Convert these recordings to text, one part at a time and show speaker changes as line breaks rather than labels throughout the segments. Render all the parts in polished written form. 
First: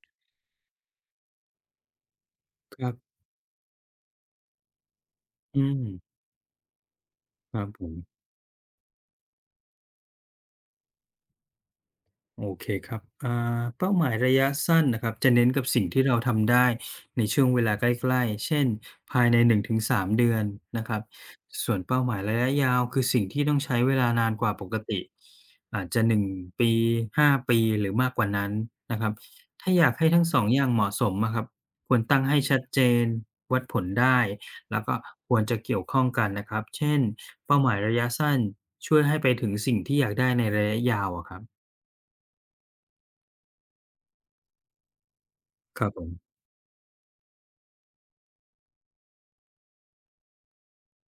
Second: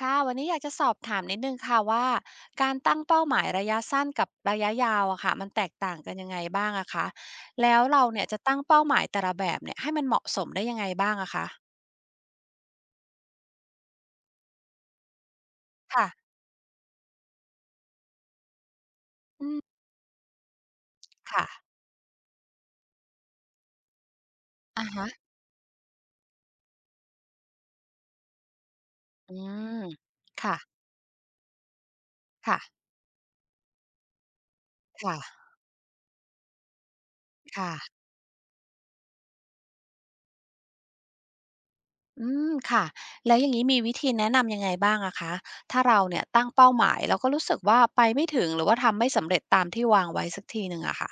ค่ะวันนี้อยากจะสอบถามนิดนึงค่ะว่าการ
ครั
ตั้ง
บ
เป้าหมายระยะสั้นกับระยะยาวอะค่ะมัน
อื
แตก
ม
ต่างกันยังไงบ้างอะคะ
ครับ
แล้
ผ
ว
ม
เราเนี่ยจะตั้งเป้าหมายแต่ละแบบเนี่ยให้มันเหมาะสมได้ยังไงบ้างอะคะ
โอเคครับเป้าหมายระยะสั้นนะครับจะเน้นกับสิ่งที่
ค่ะ
เราทำได้ในช่วงเวลาใกล้ๆเช่นภายใน
อืม
1-3เดือนนะครับ
ค่ะ
ส่วนเป้าหมายระยะยาวคือสิ่งที่ต้องใช้เวลานานกว่าปก
อะ
ติ
ฮะ
อาจจะ1 ปี5 ปีหรือมากกว่านั้นนะครับ
อื
ถ้าอ
ม
ยากให้ทั้งสอง
ค่ะ
อย่างเหมาะสมอะครับควรตั้งให้ชัดเจ
ค่ะ
นวัดผลได้ แล้วก็
ค่ะ
ควรจะเกี่ยวข้องกันนะครับเช่นเป้าห
ค่ะ
มายระยะสั้นช่วยให้ไปถึงสิ่งที่อยากได้ในระยะยาวอะครับ
อืมค่ะแล้วอย่างงี้มีวิธีแนะนำยังไงบ้างอะคะ
ค
ถ้า
รับผ
เราเนี่ย
ม
ตั้งเป้าหมายแล้วก็รู้สึกว่าไปไม่ถึงหรือว่าทำไม่สำเร็จตามที่วางไว้สักทีหนึ่งอะค่ะ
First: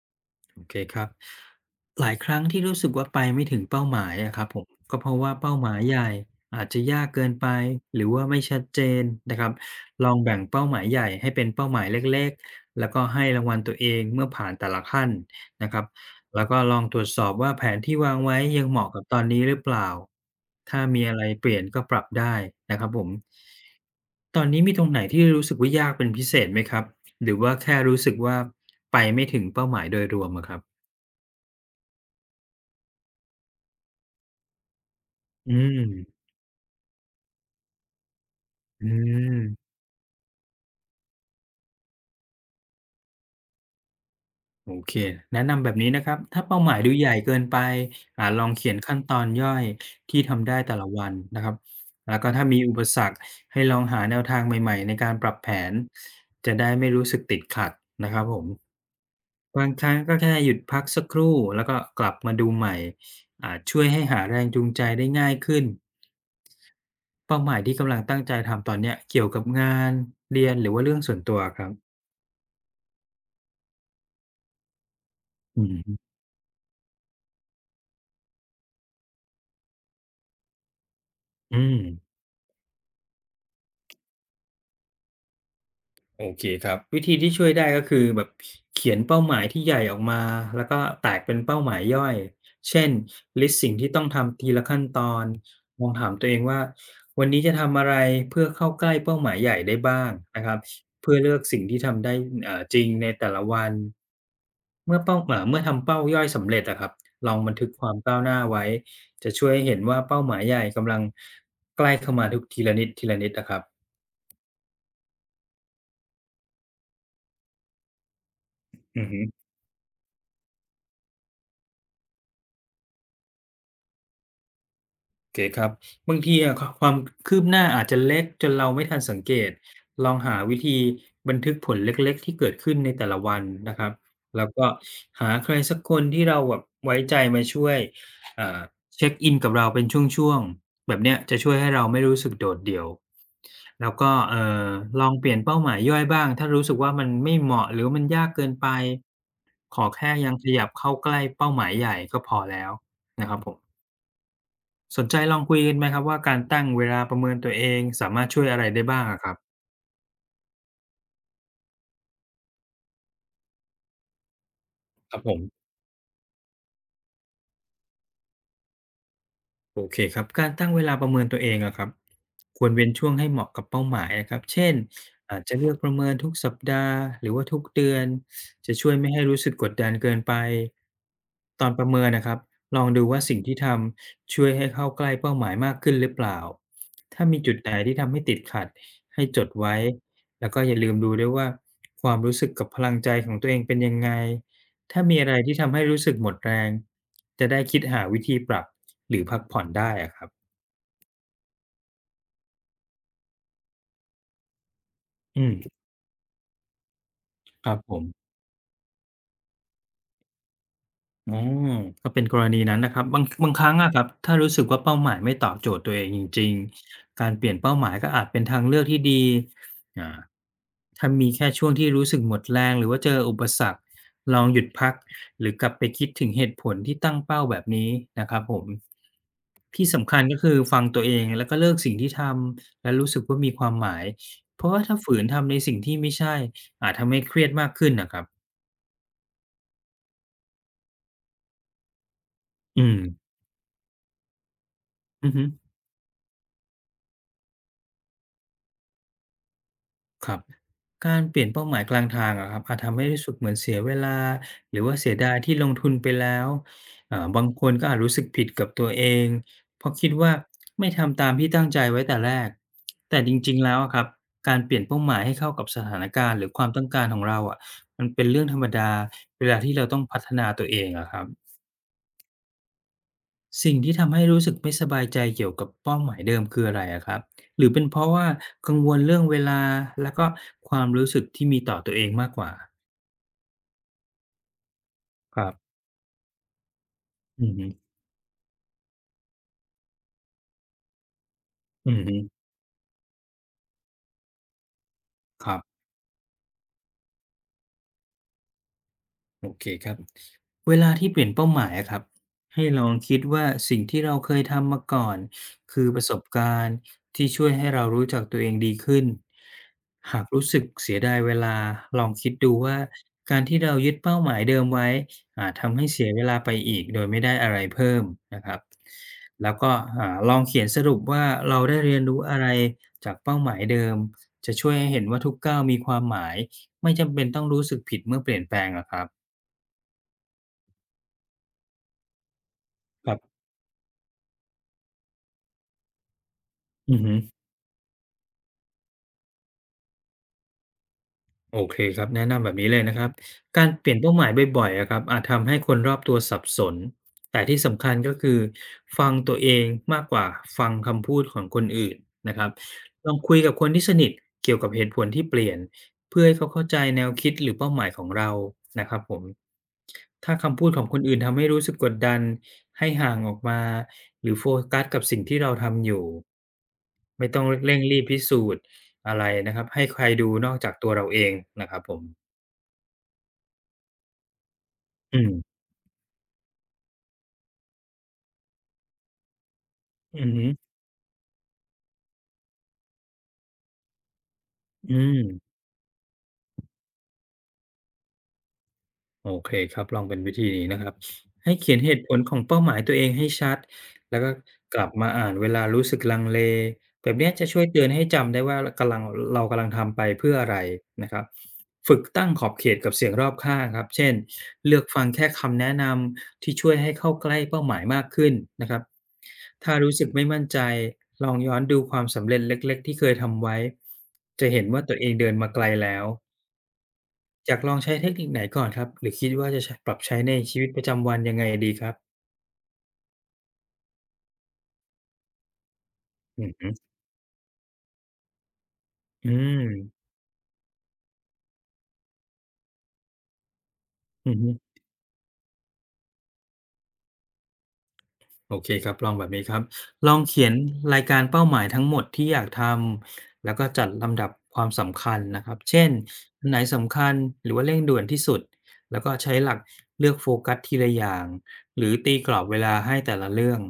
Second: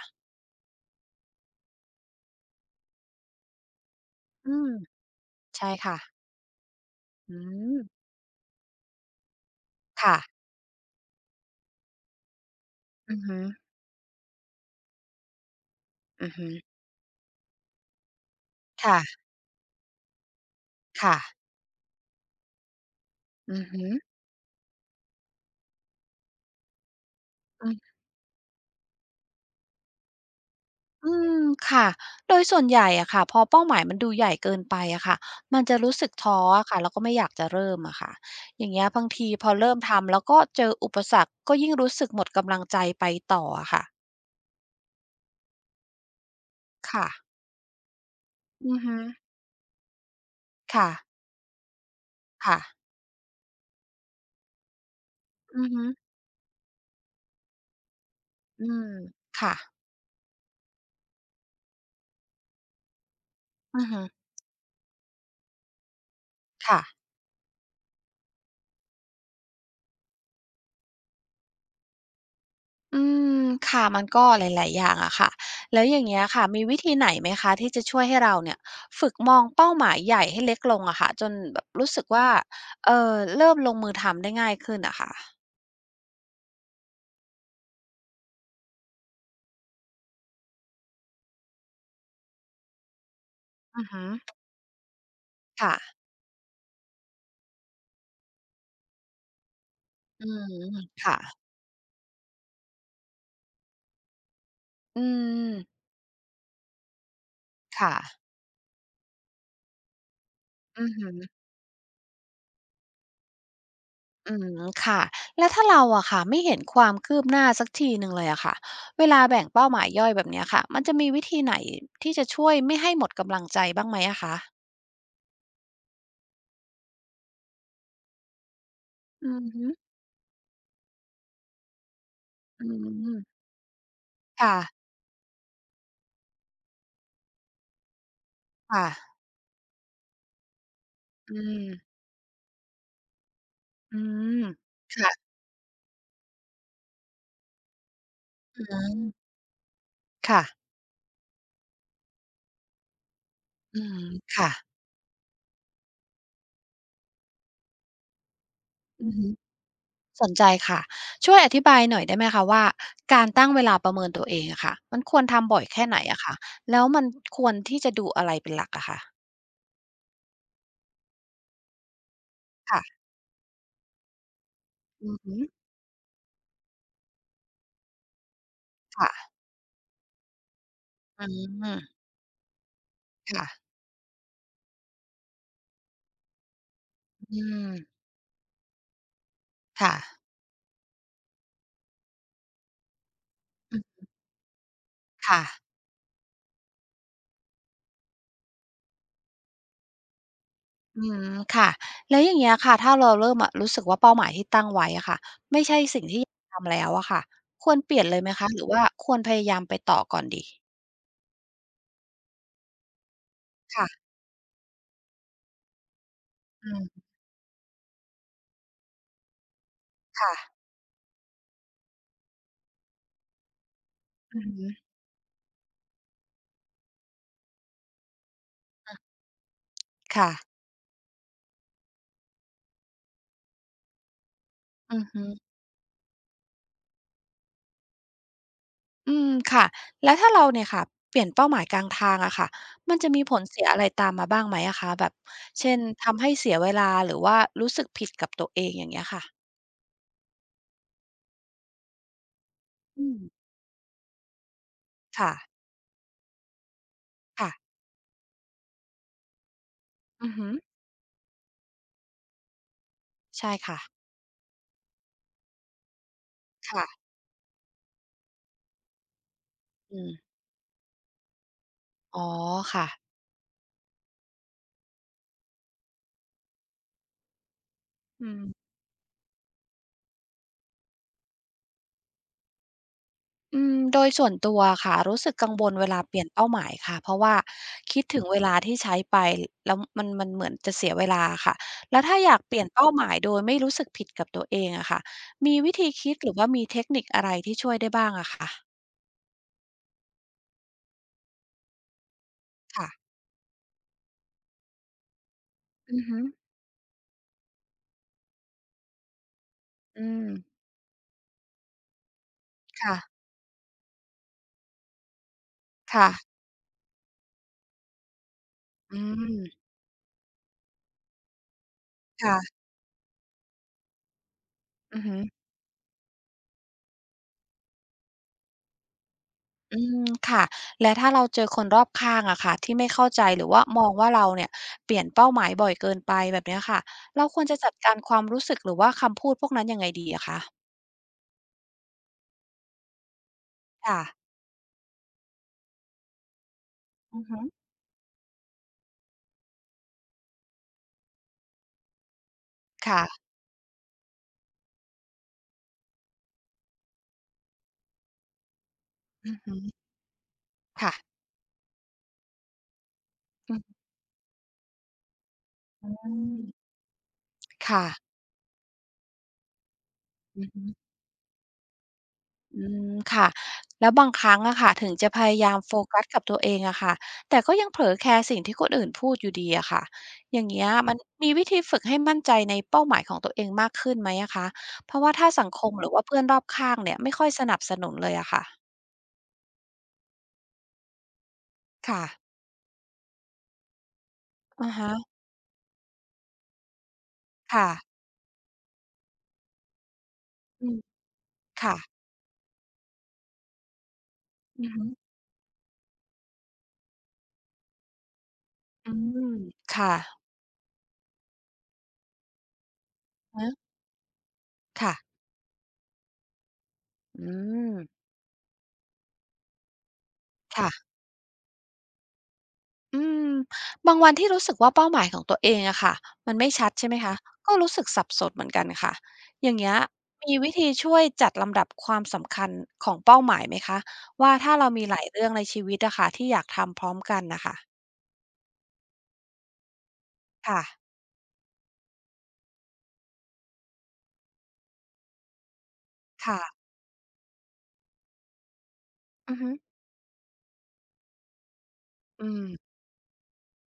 โอเคครับหลายครั้งที่รู้สึกว่าไปไม่ถึงเป้าหมายอะครับ
อื
ผม
ม
ก็เพราะว่าเป้าห
ใช่
มาย
ค่ะ
ใหญ่อาจจะยากเกิน
อื
ไป
ม
หรือว่าไม่ชัดเจนนะครับลอง
ค่ะ
แบ่งเป้าหมายใหญ่ให้เป็นเป้าหมายเล็กๆแล้วก็
อือ
ให้
ฮึ
รางวัลตัวเองเมื่อผ่านแต่ละขั้นนะครับ
อือ
แล้ว
ฮึ
ก็ลองตรวจสอบว่าแผนที่วางไว้ยังเหมาะกับต
ค่ะ
อนนี้หรือเปล่าถ้ามีอะ
ค่ะ
ไรเปลี่ยนก็ปรับได้นะครับผม
อือฮึ
ตอนนี้มีตรงไหนที่รู้สึกว่ายากเป็นพิเศษไหมครับ หรือว่า
อื
แค่
ม
รู้สึกว่าไปไม่ถึงเป้าหมายโดยรวมอะครับ
อืมค่ะ โดยส่วนใหญ่อะค่ะพอเป้าหมายมันดูใหญ่เกินไปอะค่ะ
อื
มันจะรู้สึก
ม
ท้ออะค่ะแล้วก็ไม่อยากจะเริ่มอะค่ะอย่างเงี้
อื
ยบางทีพอ
ม
เริ่มทำแล้วก็เจออุปสรรคก็ยิ่งรู้สึกหมดกำลังใจไปต่ออะค่ะ
โอเค แนะนำแบบนี้นะครับ ถ้าเป้าหมายดูให
ค่ะ
ญ่เกินไปลองเขี
อื
ยน
อ
ขั้
ฮึ
นตอนย่อยที่ทำได้แต่ละ
ค่ะ
วันนะครับแล้วก็ถ้ามี
ค่ะ
อุปสรรคให้ลองหาแนวทางใหม่ๆในการปรับแผ
อือ
น
ฮึ
จะได้ไม่รู้สึกติดขัดนะครับผม
อืมค่ะ
บางครั้งก็แค่หยุดพักสักครู่แล้วก็กลับมาดูใหม่อาจช่
อื
วย
อ
ให้
ฮึ
หาแรงจูงใจได้ง่ายขึ้น
ค่ะ
เป้าหมายที่กำลังตั้งใจทำตอนเนี้ยเกี่ยวกับงานเรียนหรือว่าเรื่องส่วนตัวครับ
อืมค่ะมันก็หลายๆอย่างอะค่ะ
อือฮึ
แล้วอย่างเงี้ยค่ะมีวิธีไหนไหมคะที่จะช่วยให้เราเนี่ยฝึกมองเป้าหมายใหญ่ให้เล็กลงอะค่ะจน
อื
แบบ
ม
รู้สึกว่าเอ่อเริ่มลงมือทำได้ง่ายขึ้นอะค่ะ
โอเคครับวิธีที่ช่วยได้ก็คือแบบเขียนเป้าหมายที่ใหญ่ออกมาแล้วก็แตกเป็นเป้าหมายย่อยเช่นลิสต์สิ่ง
อือ
ที่ต้อ
ฮึ
งทำทีละขั้นตอน
ค่ะ
ลองถามตัวเองว่าวันนี้จะทำอะไรเพื่อเข้าใกล้เป้าหมายใหญ่ได้บ้าง
อื
นะครั
ม
บเพื่
ค่ะ
อเลือกสิ่งที่ทำได้จริงในแต่ละวัน
อื
เมื่อ
ม
ทำเป้าย่อยสำเร็จอะครับลองบันทึกควา
ค่ะ
มก้าวหน้าไว้จะช่วยให้เห็นว่าเป้าหมายใหญ่
อื
กำ
อ
ลัง
ฮึ
ใกล้เข้ามาทุกทีละนิดทีละนิดอะครับ
อืมค่ะแล้วถ้าเราอะค่ะไม่เห็นความคืบหน้าสักทีหนึ่งเลยอะค่ะ
อื
เว
อฮึ
ลาแบ่งเป้าหมายย่อยแบบเนี้ยค่ะมันจะมีวิธีไหนที่จะช่วยไม่ให้หมดกำลังใจบ้างไหมอะคะ
เอเคครับบางทีอะคความคืบหน้าอาจจะเล็กจนเราไม่ทันสังเก
อือ
ต
ฮึ
ลองหาวิธีบันทึกผลเล็กๆที่เกิด
อื
ขึ้นในแต่ละวัน
ม
นะครับแล้ว
ค่ะ
ก็หาใครสักคนที่เราแบบไว้ใจมาช่วยอ่า
ค่ะ
เช็กอินกับเราเป็นช่วงๆแบบเนี้ยจะ
อื
ช่วย
ม
ให้เราไม่รู้สึกโดดเดี่ยวแล้ว
อื
ก็
ม
ลองเป
ค่ะ
ลี่ยนเป้าหมายย่อยบ้างถ้ารู้สึกว่ามันไม่เหมาะหรือมันยากเกิน
อื
ไป
ม
ขอแค่ยัง
ค่ะ
ขยับเข้าใกล้เป้าหมายใหญ่ก็พอแล้วนะครับผม
อืมค่ะ
สนใจลองคุยกันไหมครับว่าการตั้งเวลาประเมินตัวเองสามารถช่วยอะไรได้บ้าง
อือ
อะค
ฮึ
รับ
สนใจค่ะช่วยอธิบายหน่อยได้ไหมคะว่าการตั้งเวลาประเมินตัวเองอะค่ะมันค
ครั
ว
บ
ร
ผม
ทำบ่อยแค่ไหนอะคะแล้วมันควรที่จะดูอะไรเป็นหลักอะคะ
โอเคครับการตั้งเวลาประเมินตัวเองอะครับควรเว้น
ค่ะ
ช่วงให้เหมาะกับเป้าหมายนะครับเช่น
อือฮึ
อาจจะเลือกประเมินทุกสัปดาห์หรือว่าทุกเดือนจะช่วยไม่ให้
ค่ะ
รู้สึกกดดันเกินไป
อื
ตอนประเมิ
ม
นนะครับลองดูว่าสิ่ง
ค่ะ
ที่ทำช่วยให้เข้าใกล้เป้าหมายมากขึ้นหรือเปล่าถ้า
อื
มีจุดไหนที่
ม
ทำให้ติดขัดให้จดไว้
ค่ะ
แล้วก็อย่าลืมดูด้วยว่าความรู้สึกกับพลังใจของตัวเองเป็
อื
นยัง
อ
ไง ถ้ามีอะไร
ค่ะ
ที่ทำให้รู้สึกหมดแรงจะได้คิดหาวิธีปรับหรือพักผ่อนได้อะครับ
อืมค่ะแล้วอย่างเงี้ยค่ะถ้าเราเริ่มอะรู้สึกว่าเป้าหมายที่ตั้งไว้อะค่ะ
อืม
ไม่ใช่สิ่งที่อยากทำแล้วอะค่ะ
ค
คว
รับ
ร
ผ
เปลี่ยนเลยไห
ม
มคะหรือว่าควรพยายามไปต่อก่อนดี
อ๋อก็เป็นกรณีนั้นนะครับบางครั้งอะครับ
ค่ะ
ถ้ารู้สึกว่าเป้าหมายไม่ตอบโจทย์ตัวเองจริง
อืม
ๆการเปลี่ยนเป้าหมายก็อาจเป็นทางเลือกที่ดีอ่า
ค่ะ
ถ้ามีแค่ช่วงที่รู้สึกหมดแรงหรือว่าเจออุปสรรคล
อื
อ
อ
งหยุด
ฮึ
พักหรือกลับไปคิดถึงเหตุผลที่ตั้งเป้าแบบนี้นะครับผมที่สำคัญ
ค่ะ
ก็คือฟังตัวเองแล้วก็เลิกสิ่งที่ทำและรู้สึกว่ามีความหมายเพราะว่า
อื
ถ้า
อ
ฝื
ฮึ
นทำในสิ่งที่ไม่ใช่อาจทำให้เครียดมากขึ้นน่ะครับ
อืมค่ะแล้วถ้าเราเนี่ยค่ะเปลี่ยนเป้าหมายกลางทางอะค่ะ
อืม
มันจะมีผลเสียอะไรตามมาบ้างไหมอะคะแบบ
อือฮึ
เช่นทำให้เสียเวลาหรือว่ารู้สึกผิดกับตัวเองอย่างเงี้ยค่ะ
ครับการเปลี่ยนเป้าหมายกลางทางอะครับอาจทำให้
อืม
รู้สึกเหมือนเสียเวลาหรือว่าเสียดายที่
ค่ะ
ลงทุนไปแล้วบาง
ค่ะ
คนก็อาจรู้สึกผิดกับตัวเองเพราะคิด
อื
ว่า
อฮึ
ไม่ทำตามที่ตั้งใจไว้แต่แรกแต่จ
ใช่
ริงๆแล้ว
ค่ะ
อะครับการเปลี่ยนเป้าหมายให้เข้ากับสถานการณ์หรือความต้อ
ค่ะ
งการของเราอะมันเป็นเรื่องธรรมดาเวลาที่เราต้อ
อื
ง
ม
พัฒนาตัวเองอะครับ
อ๋อค่ะ
สิ่งที่ทำให้รู้สึกไม่สบายใจเกี่ยวกับเป้าหมายเดิมคืออะไรอะครับหรือเป็นเพราะ
อื
ว่า
ม
กังวลเรื่องเวลาแล้วก็ความรู้สึกที่มีต่อตัวเองมากกว่า
อืมโดยส่วนตัวค่ะรู้สึก
ครั
กังว
บ
ลเวลาเปลี่ยนเป้าหมายค่ะเพราะว่า
อือฮึ
คิดถึงเวลาที่ใช้ไปแล้วมันเหมือนจะเสียเวลาค่ะ
อือ
แล้ว
ฮึ
ถ้าอยากเปลี่ยนเป้าหมายโดยไม่รู้สึกผิดกับตัวเองอะค่ะ
ค
มี
รั
วิ
บ
ธีคิดหรือว่ามีเทคนิคอะไรที่ช่วยได้บ้างอะคะ
โอเคครับเวลาที่เปลี่ยนเป้าหมายอะครับให้ลอ
ค่ะ
งคิดว่าสิ่งที่เราเคยทำมาก่อนคือป
อือ
ระส
ฮึ
บการณ์ที่ช่วยให้เรารู้จักตัวเองดีขึ้น
อื
หา
ม
กรู้สึกเสียดายเวลาลองคิดดูว่า
ค่ะ
การที่เรายึดเป้าหมายเดิมไว้อาจทำให้เสีย
ค่ะ
เวลาไปอีกโดยไม่ได้อะไรเพิ่มนะครับ
อืม
แล้วก็ลองเขียนสรุปว่าเราได้เรียนรู้อะไร
ค่ะ
จากเป้าหมายเดิมจะช่วยให้
อื
เห็
อ
น
ฮึ
ว่าทุกก้าวมีความหมายไม่จำเป็นต้องรู้สึกผิดเมื่อเปลี่ยนแปลงหรอะครับ
อืมค่ะและถ้าเราเจอคนรอบข้างอะค่ะที่ไม่เข้า
ครั
ใจ
บ
หรือว่ามองว่าเราเนี่ยเปลี่ยนเป้าหมายบ่อยเกินไปแบบเนี้ยค่ะ
อือฮึ
เราควรจะจัดการความรู้สึกหรือว่าคำพูดพวกนั้นยังไงดีอะคะ
โอเคครับ แนะนำแบบนี้เลยนะครับการเปลี่ยน
ค่ะ
เป้าหมายบ่อยๆอะครับอาจทำให้คนรอบตัวสับสน
อือฮึ
แต่ที่สำคัญก็คือฟังตัวเองมากกว่าฟังคำพูดของคนอื่นนะครับลอง
ค่ะ
คุยกับคนที่สนิทเกี่ยวกับเหตุผลที่เปลี่ยนเพื่อให้เขาเข้าใจแนวคิดหรือเป้าหมายของเรานะครับผ
อือฮึ
มถ้าคำพูดของ
ค่ะ
คนอื่นทำให้รู้สึกกดดันให้ห่างออก
อือ
มาหรือโฟกัสกับสิ่งที่เราทำอ
อื
ยู่
ม
ไม่ต้องเร่ง
ค่ะ
รีบพิสูจน์ อะไรนะครับให้ใครดู
อื
น
อ
อก
ฮึ
จากตัวเราเองนะครับผม
อืมค่ะแล้วบางครั้งอะค่ะถึงจะ
อื
พ
ม
ยายามโฟกัสกับตัวเองอะค่ะแต่ก็ยังเผลอแคร์สิ่งที่คนอื่นพูดอยู่ดีอะค่ะ
อือ
อ
ฮึ
ย่างเงี้ยมันมีวิธีฝึกให้มั่นใจในเป้าหมายของตัวเองมากขึ้นไหมอะคะเพ
อื
ราะว่า
ม
ถ้าสังคมหรือว่าเพื่อนรอบข้างเนี่ยไม่ค่อยสนับสนุนเลยอะค่ะ
โอเคครับลองเป็นวิธีนี้นะครับให้เขียนเหตุ
ค่ะ
ผลของเป้าหมายตัวเองให้ชัดแล้วก็
อะ
กลับ
ฮะ
มาอ่านเวลารู้สึกลังเลแบบเนี้ยจะช่วย
ค่ะ
เตือนให้จำได้ว่ารกำลังเรากำลังทำไปเพื่ออะไร
อืม
นะครับฝึ
ค่ะ
กตั้งขอบเขตกับเสียงรอบข้างครับเช่น
อือ
เลือ
ฮึ
กฟังแค่คำแนะนำที่ช่วยให้เข้าใกล้เป้าหมายมากขึ้นนะครับ
อืม
ถ้า
ค่ะ
รู้สึกไม่มั่นใจลองย้อนดูความสำเร็จเล็กๆที่เคยทำ
ฮะ
ไว้จะเห็นว่าตั
ค่ะ
วเองเดินมาไกลแล้ว
อื
อยากลองใช้
ม
เทคนิคไหนก่อนครับหรือคิดว่าจะใชปรับใช้ในชีวิตประ
ค่ะ
จำวันยังไงดีครับ
อืมบางวันที่รู้สึกว่าเป้าหมายของตัวเองอะค่ะมัน
อื
ไม่
อฮึ
ชัดใช่ไหมคะก็รู้สึกสับสนเหมือนกันค่ะ
อื
อย่างเงี้ย
ม
มีวิธีช่วยจัดลำดับความสำคัญของเป้าหมายไหมคะ
อื
ว่า
อฮึ
ถ้าเรามีหลายเรื่องในชีวิตอะค่ะที่อยากทำพร้อมกันนะค่ะ
โอเคครับลองแบบนี้ครับลองเขียน
ค่ะ
รายการเป้าหมายทั้งหมดที่อยากทำแล้วก็จัดลำดับความสำคัญนะครับเช่น
ค่ะ
อันไหนสำคัญหรือว่าเร่งด่วนที่สุดแล้วก็
อื
ใช้
อ
ห
ฮึ
ลักเลือกโฟกัสทีละอย่างหรือตี
อื
กรอบ
ม
เวลาให้แต่ละเรื่อง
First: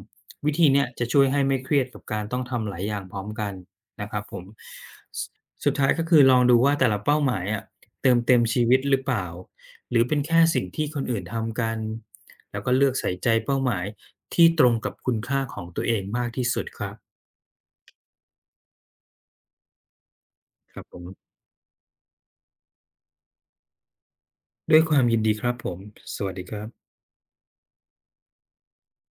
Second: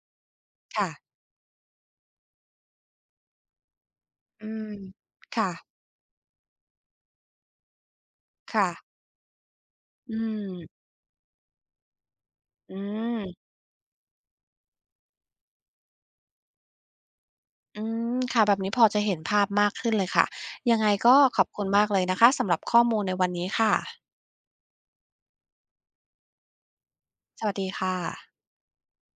วิธีเนี้ย
ค่ะ
จะช่วยให้ไม่เครียดกับการต้องทำหลายอย่างพร้อมกันนะครับผม
อืม
ส
ค่ะ
สุดท้ายก็คือลองดูว่าแต่ละเป้าหมายอะเติมเต็มชี
ค่ะ
วิตหรือเปล่าหรือ
อื
เป็นแค่สิ่ง
ม
ที่คนอื่นทำกัน แล้วก็
อื
เลือกใส่ใจ
ม
เป้าหมายที่ตรงกับคุณค่าของตัวเองมากที่สุดครับ
อืมค่ะแบบนี้พอจะเห็นภาพมากขึ้นเลยค่ะ
ค
ยัง
รับ
ไง
ผ
ก็
ม
ขอบคุณมากเลยนะคะสำหรับข้อมูลในวันนี้ค่ะ
ด้วยความยินดีครับผม สวัสดีครับ
สวัสดีค่ะ